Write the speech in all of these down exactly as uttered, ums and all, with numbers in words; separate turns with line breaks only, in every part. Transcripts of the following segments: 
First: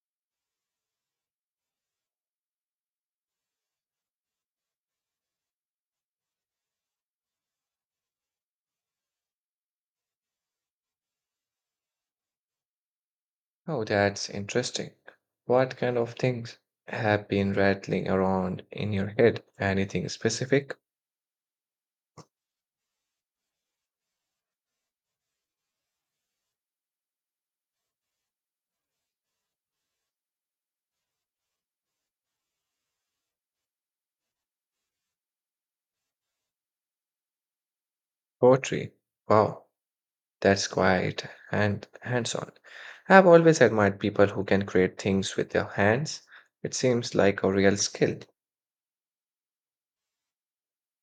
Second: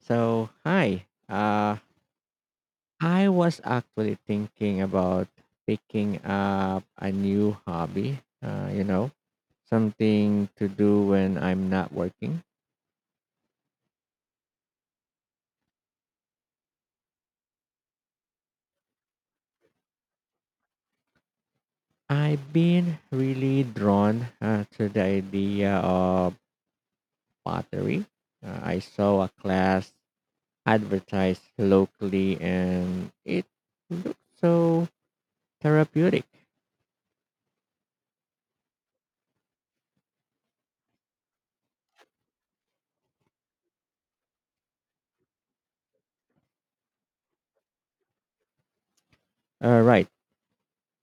So, hi. Uh, I was actually thinking about picking up a new hobby, uh, you know, something to do when I'm not working.
Oh, that's interesting. What kind of things have been rattling around in your head? Anything specific?
I've been really drawn uh, to the idea of pottery. Uh, I saw a class advertised locally and it looked so therapeutic.
Poetry. Wow, that's quite hand hands-on. I've always admired people who can create things with their hands. It seems like a real skill.
All right.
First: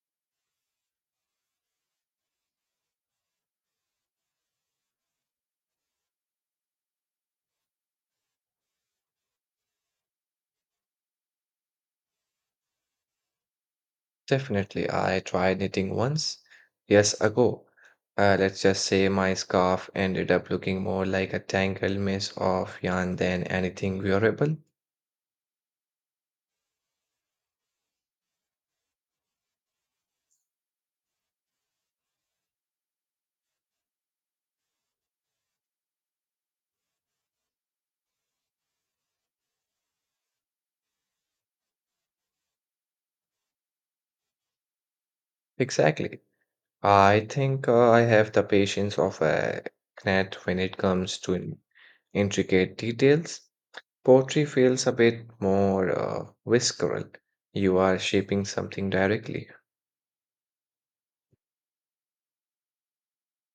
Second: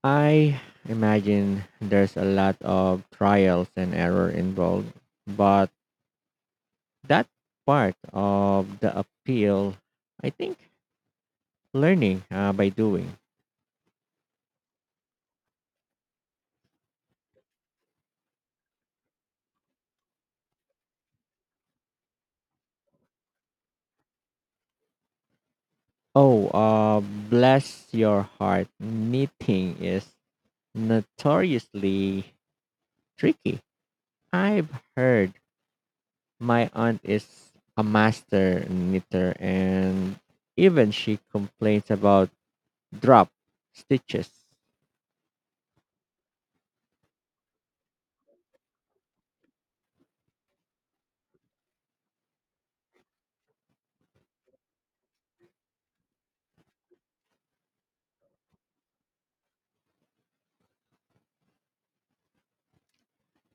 I imagine there's a lot of trials and error involved, but that part of the appeal, I think, learning uh, by doing.
Definitely, I tried knitting once, years ago. Uh, let's just say my scarf ended up looking more like a tangled mess of yarn than anything wearable.
Oh, uh, bless your heart. Knitting is notoriously tricky. I've heard my aunt is a master knitter, and even she complains about drop stitches.
Exactly. I think uh, I have the patience of a gnat when it comes to in- intricate details. Poetry feels a bit more uh, visceral. You are shaping something directly.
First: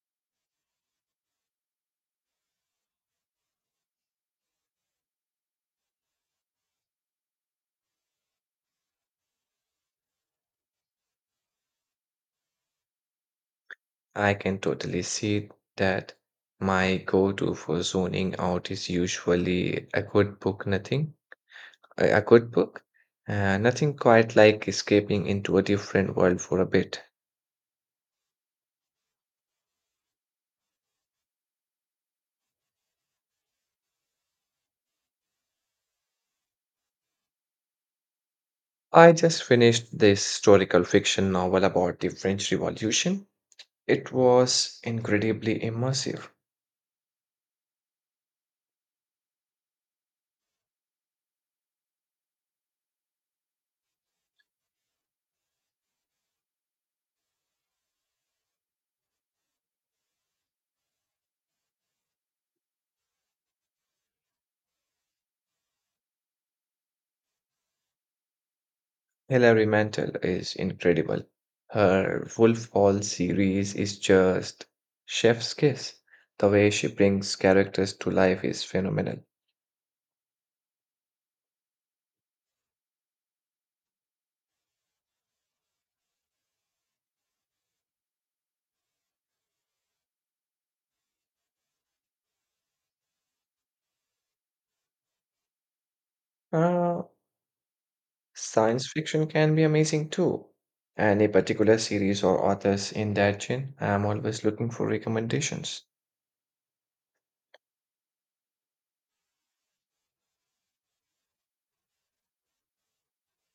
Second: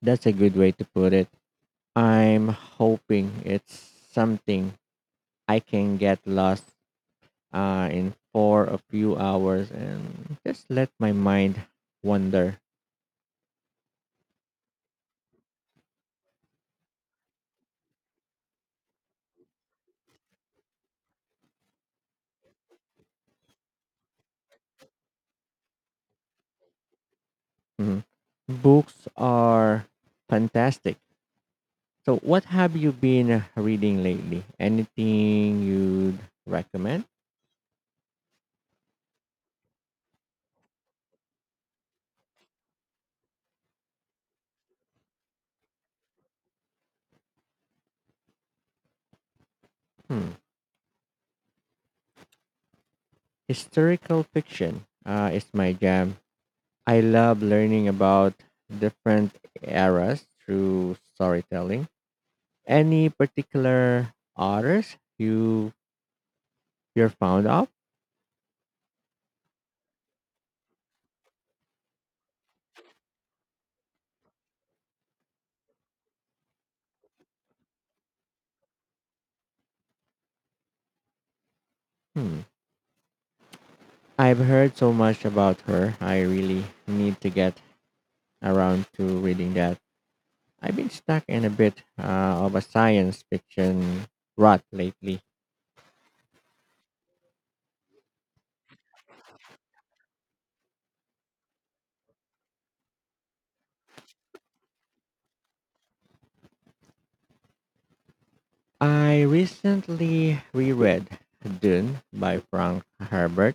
That's a good way to put it. I'm hoping it's something I can get lost uh, in for a few hours and just let my mind wander.
I can totally see that. My go-to for zoning out is usually a good book, nothing. A a good book, uh, nothing quite like escaping into a different world for a bit.
Mhm. Books are fantastic. So, what have you been reading lately? Anything you'd recommend?
I just finished this historical fiction novel about the French Revolution. It was incredibly immersive.
Hmm. Historical fiction uh, is my jam. I love learning about different eras through storytelling. Any particular artist you you're fond of?
Hilary Mantel is incredible. Her Wolf Hall series is just chef's kiss. The way she brings characters to life is phenomenal.
Hmm. I've heard so much about her. I really need to get around to reading that. I've been stuck in a bit uh, of a science fiction rut lately.
Uh, Science fiction can be amazing too. Any particular series or authors in that genre? I am always looking for recommendations.
I recently reread Dune by Frank Herbert.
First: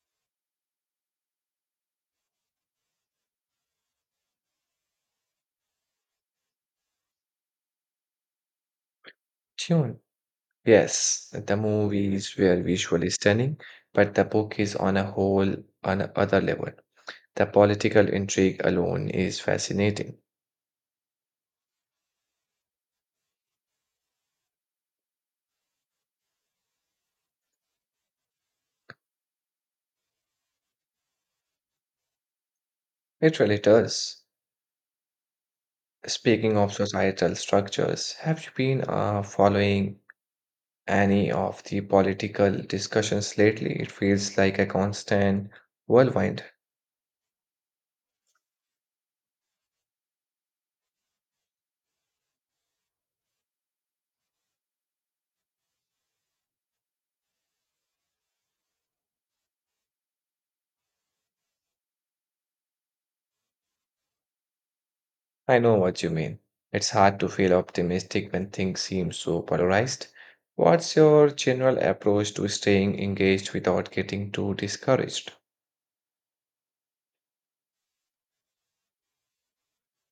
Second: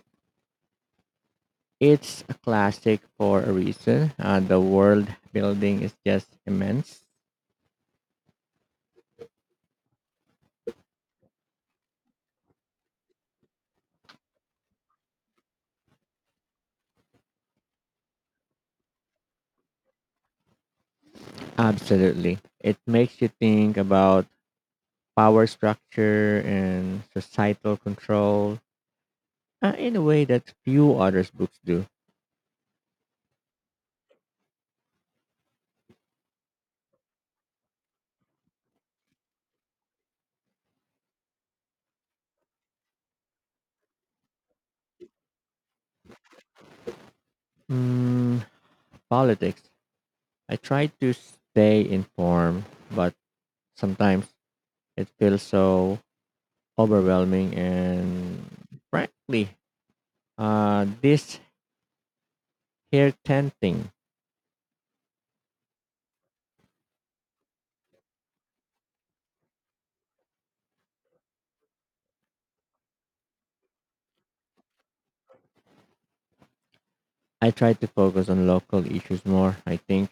It's a classic for a reason. Uh, the world building is just immense.
Tune. Yes, the movies were visually stunning, but the book is on a whole on a other level. The political intrigue alone is fascinating.
Absolutely. It makes you think about power structure and societal control uh, in a way that few other books do.
It really does. Speaking of societal structures, have you been uh, following any of the political discussions lately? It feels like a constant whirlwind.
Mm, politics. I try to stay informed, but sometimes it feels so overwhelming and frankly, uh, this here ten thing.
I know what you mean. It's hard to feel optimistic when things seem so polarized. What's your general approach to staying engaged without getting too discouraged?
I try to focus on local issues more. I think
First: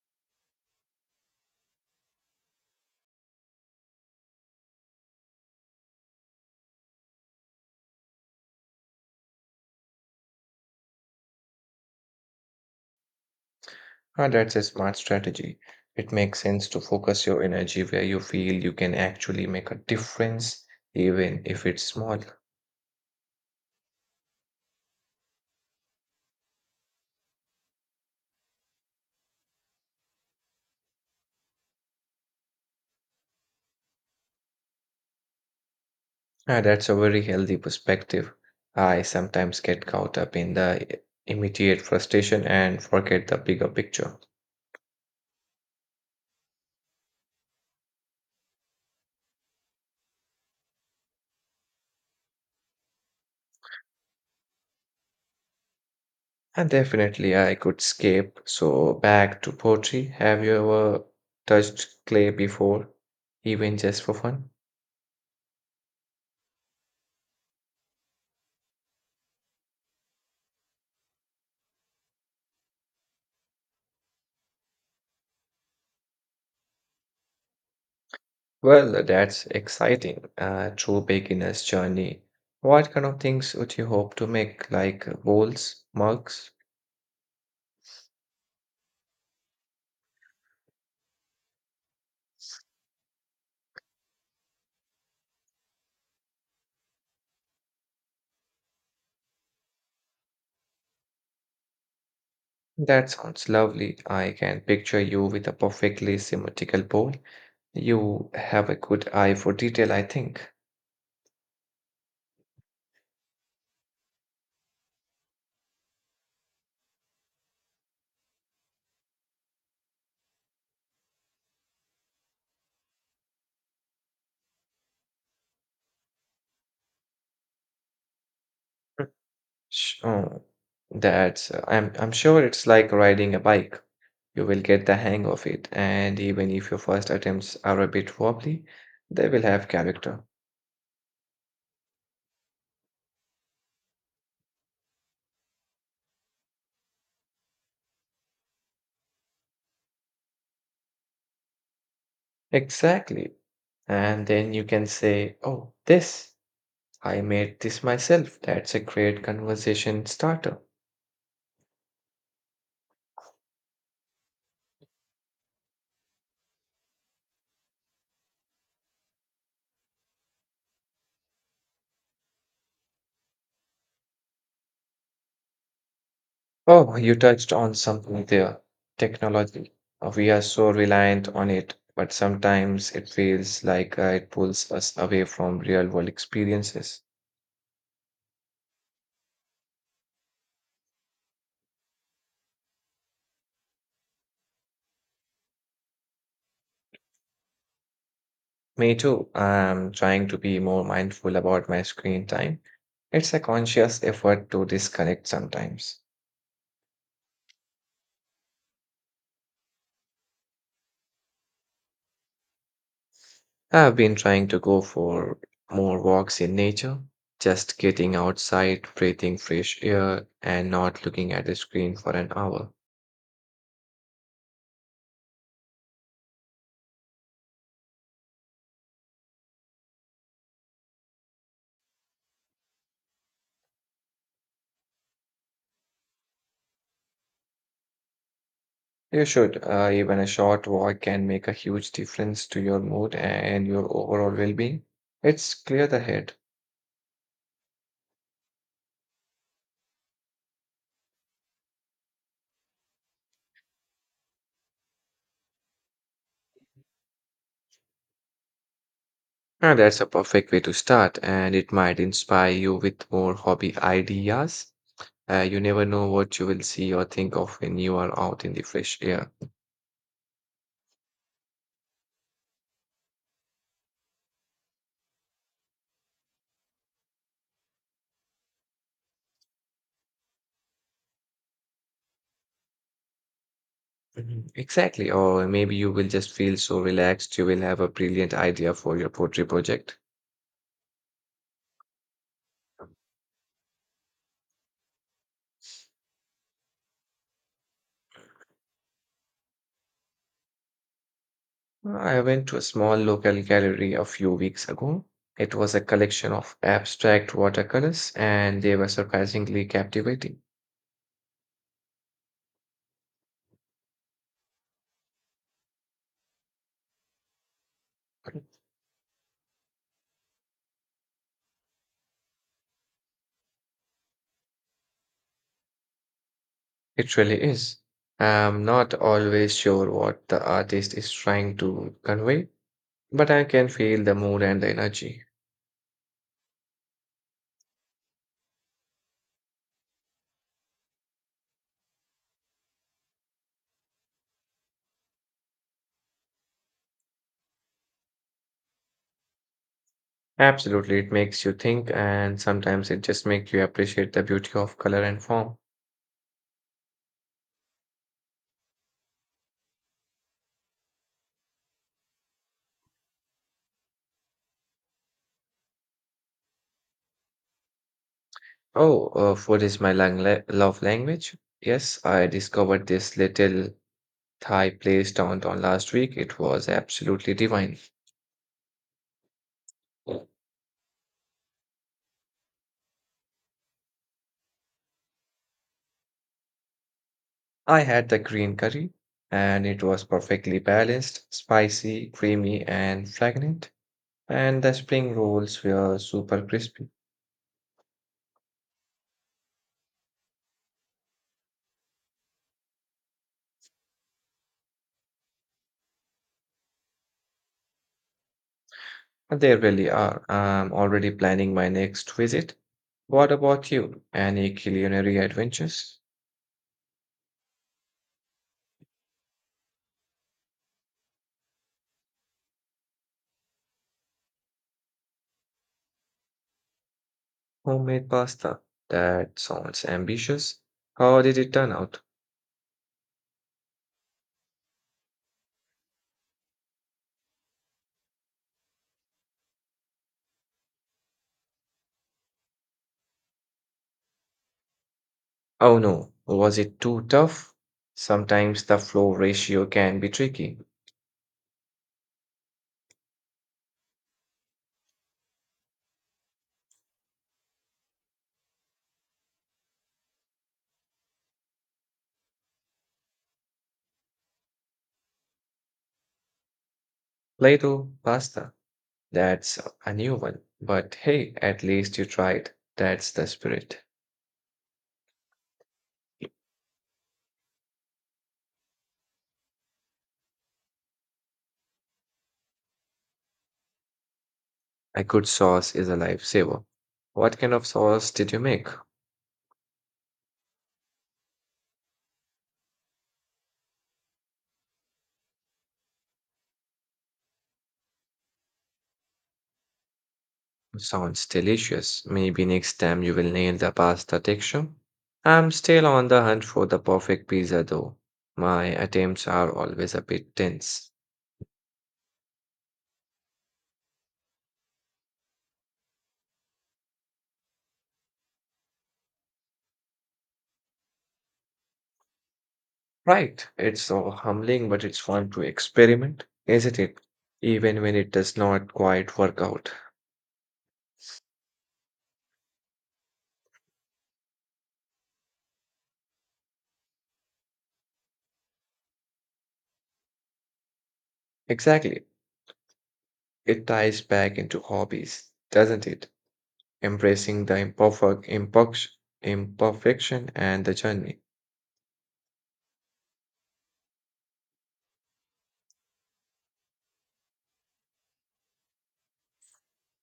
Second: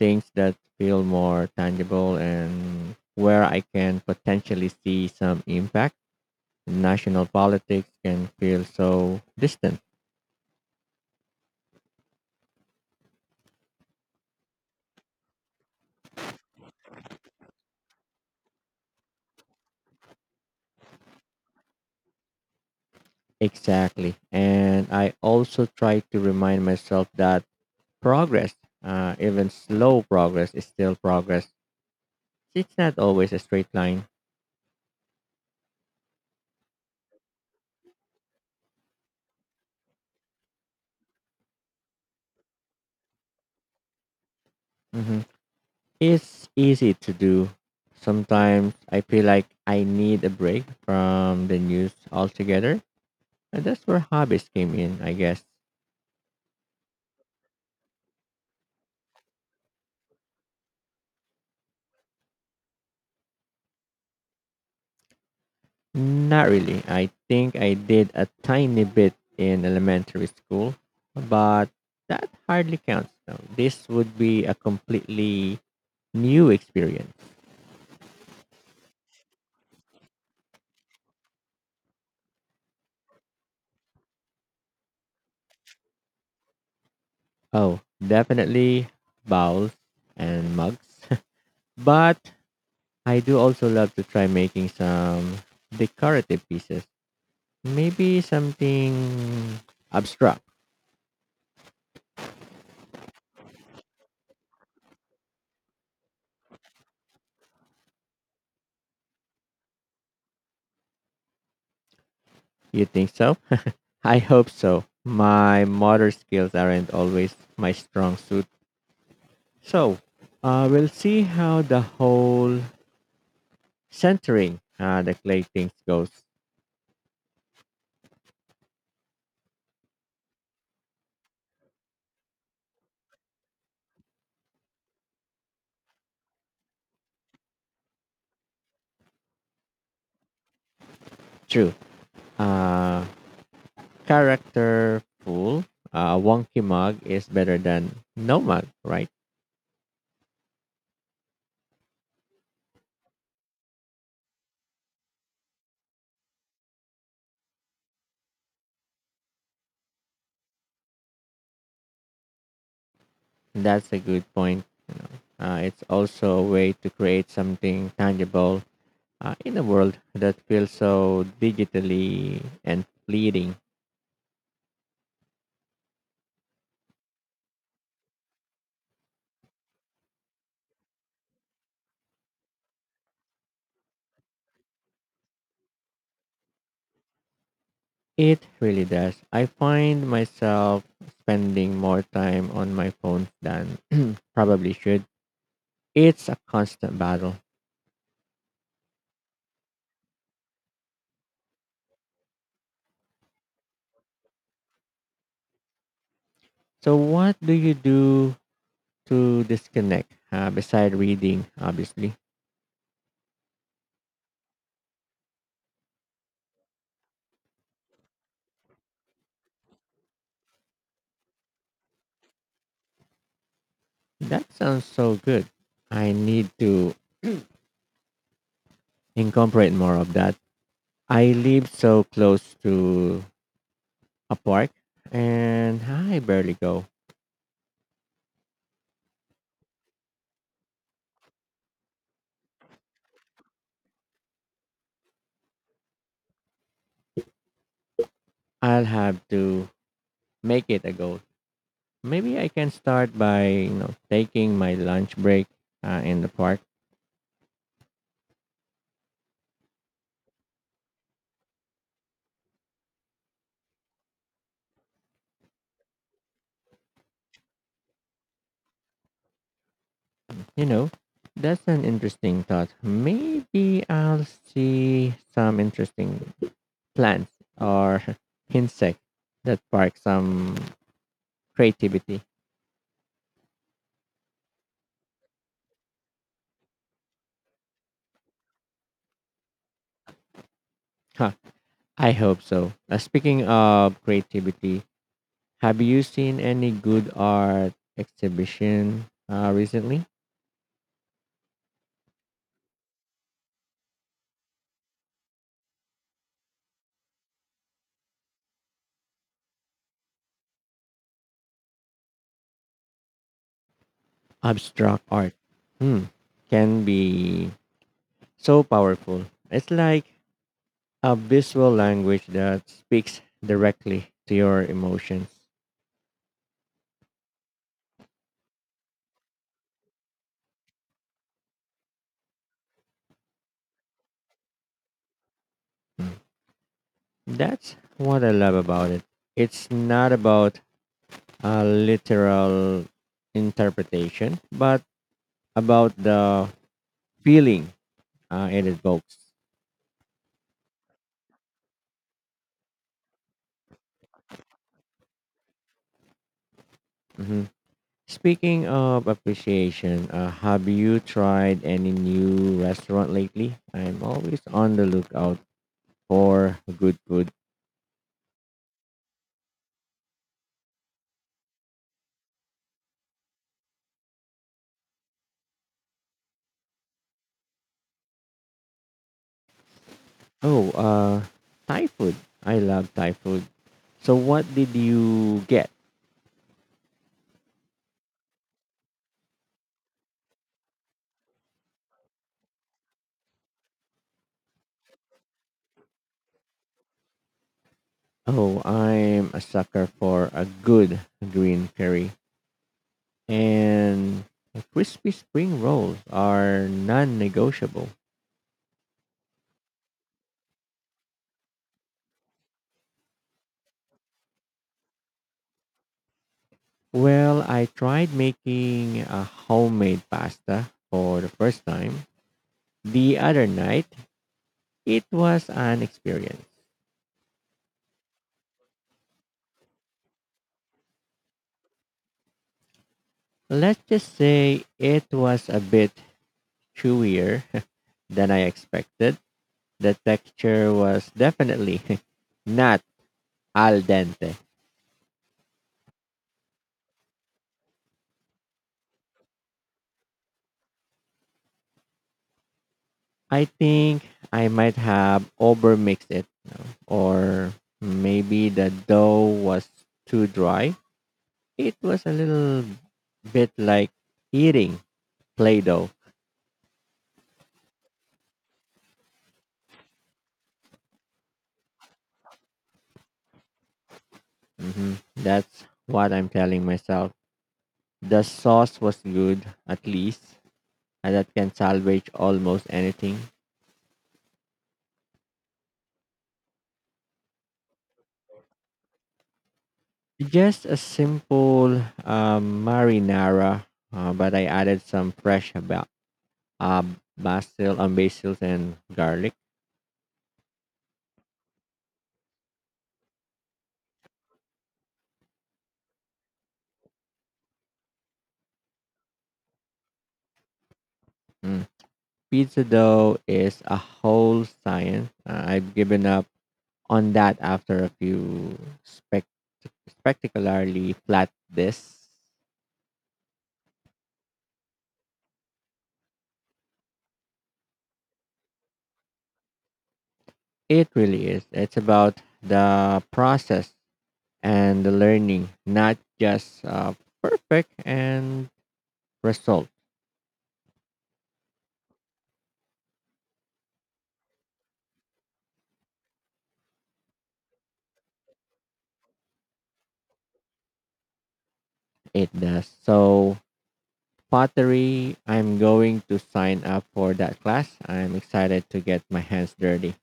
things that feel more tangible and where I can potentially see some impact. National politics can feel so distant.
Ah, that's a smart strategy. It makes sense to focus your energy where you feel you can actually make a difference, even if it's small.
Exactly. And I also try to remind myself that progress, uh, even slow progress, is still progress. It's not always a straight line.
Ah, that's a very healthy perspective. I sometimes get caught up in the immediate frustration and forget the bigger picture.
hmm It's easy to do. Sometimes I feel like I need a break from the news altogether. And that's where hobbies came in, I guess.
And definitely, I could skip. So, back to poetry. Have you ever touched clay before, even just for fun?
Not really. I think I did a tiny bit in elementary school, but that hardly counts. No, this would be a completely new experience.
Well, that's exciting. A true beginner's journey. What kind of things would you hope to make, like bowls, mugs?
Oh, definitely bowls and mugs. But I do also love to try making some decorative pieces. Maybe something abstract.
That sounds lovely. I can picture you with a perfectly symmetrical bowl. You have a good eye for detail, I think.
You think so? I hope so. My motor skills aren't always my strong suit. So uh, we'll see how the whole centering uh, the clay things goes
Mm. Sh- Oh, that's, I'm, I'm sure it's like riding a bike. You will get the hang of it, and even if your first attempts are a bit wobbly, they will have character.
through. Uh, character pool, uh, wonky mug is better than no mug, right?
Exactly. And then you can say, "Oh, this, I made this myself." That's a great conversation starter.
That's a good point. You know, uh, it's also a way to create something tangible uh, in a world that feels so digitally and fleeting.
Oh, you touched on something there, technology. Uh, We are so reliant on it, but sometimes it feels like uh, it pulls us away from real world experiences.
It really does. I find myself spending more time on my phone than probably should. It's a constant battle.
Me too. I'm trying to be more mindful about my screen time. It's a conscious effort to disconnect sometimes.
So, what do you do to disconnect uh, beside reading? Obviously,
I've been trying to go for more walks in nature, just getting outside, breathing fresh air, and not looking at the screen for an hour.
that sounds so good. I need to incorporate more of that. I live so close to a park and I barely go.
You should. Uh, even a short walk can make a huge difference to your mood and your overall well being. It's clear the head.
I'll have to make it a goal. Maybe I can start by you know taking my lunch break uh, in the park.
Now, that's a perfect way to start, and it might inspire you with more hobby ideas. Uh, you never know what you will see or think of when you are out in the fresh air.
You know, that's an interesting thought. Maybe I'll see some interesting plants or insect that spark some creativity.
Mhm. Exactly. Or maybe you will just feel so relaxed, you will have a brilliant idea for your poetry project.
Huh, I hope so. Uh, speaking of creativity, have you seen any good art exhibition uh, recently?
Mm, I went to a small local gallery a few weeks ago. It was a collection of abstract watercolors, and they were surprisingly captivating.
Abstract art, hmm, can be so powerful. It's like a visual language that speaks directly to your emotions.
It really is. I'm not always sure what the artist is trying to convey, but I can feel the mood and the energy.
Hmm. That's what I love about it. It's not about a literal interpretation, but about the feeling uh, it evokes.
Absolutely, it makes you think, and sometimes it just makes you appreciate the beauty of color and form.
Mhm. Speaking of appreciation, uh, have you tried any new restaurant lately? I'm always on the lookout for good food.
Oh, uh, food is my lang la- love language. Yes, I discovered this little Thai place downtown last week. It was absolutely divine.
Oh, uh, Thai food. I love Thai food. So, what did you get?
I had the green curry, and it was perfectly balanced, spicy, creamy, and fragrant. And the spring rolls were super crispy.
Oh, I'm a sucker for a good green curry, and crispy spring rolls are non-negotiable.
They really are. I'm already planning my next visit. What about you? Any culinary adventures?
Well, I tried making a homemade pasta for the first time the other night. It was an experience.
Homemade pasta. That sounds ambitious. How did it turn out?
Let's just say it was a bit chewier than I expected. The texture was definitely not al dente.
Oh no, was it too tough? Sometimes the flow ratio can be tricky.
I think I might have overmixed it, you know, or maybe the dough was too dry. It was a little bit like eating Play Doh.
Play-doh pasta, that's a new one. But hey, at least you tried. That's the spirit.
hmm That's what I'm telling myself. The sauce was good, at least, and that can salvage almost anything.
A good sauce is a lifesaver. What kind of sauce did you make?
Just a simple um, marinara, uh, but I added some fresh ba- uh, basil, um, basils, and garlic.
Sounds delicious. Maybe next time you will nail the pasta texture. I'm still on the hunt for the perfect pizza though. My attempts are always a bit tense.
Mm. Pizza dough is a whole science. Uh, I've given up on that after a few spec- spectacularly flat discs.
Right. It's so humbling, but it's fun to experiment, isn't it? Even when it does not quite work out.
It really is. It's about the process and the learning, not just uh, perfect and result.
Exactly. It ties back into hobbies, doesn't it? Embracing the imperfect, imperfection, imperfection and the journey.
It does. So pottery, I'm going to sign up for that class. I'm excited to get my hands dirty.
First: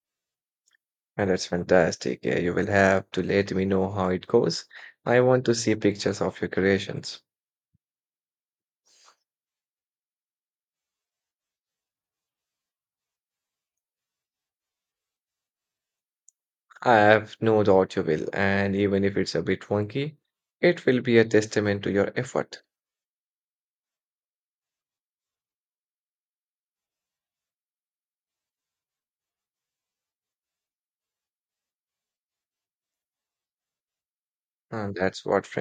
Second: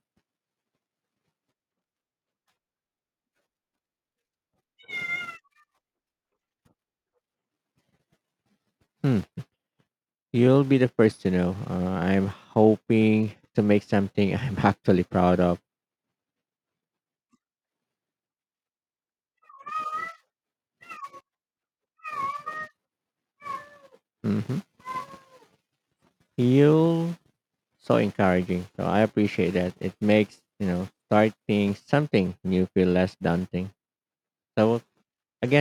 And that's fantastic. Yeah, you will have to let me know how it goes. I want to see pictures of your creations.
Hmm. You'll be the first to know. Uh, I'm hoping to make something I'm actually proud of.
I have no doubt you will. And even if it's a bit wonky, it will be a testament to your effort.
hmm You're so encouraging. So I appreciate that. It makes, you know, starting something new feel less daunting. So
And that's what friendship
again,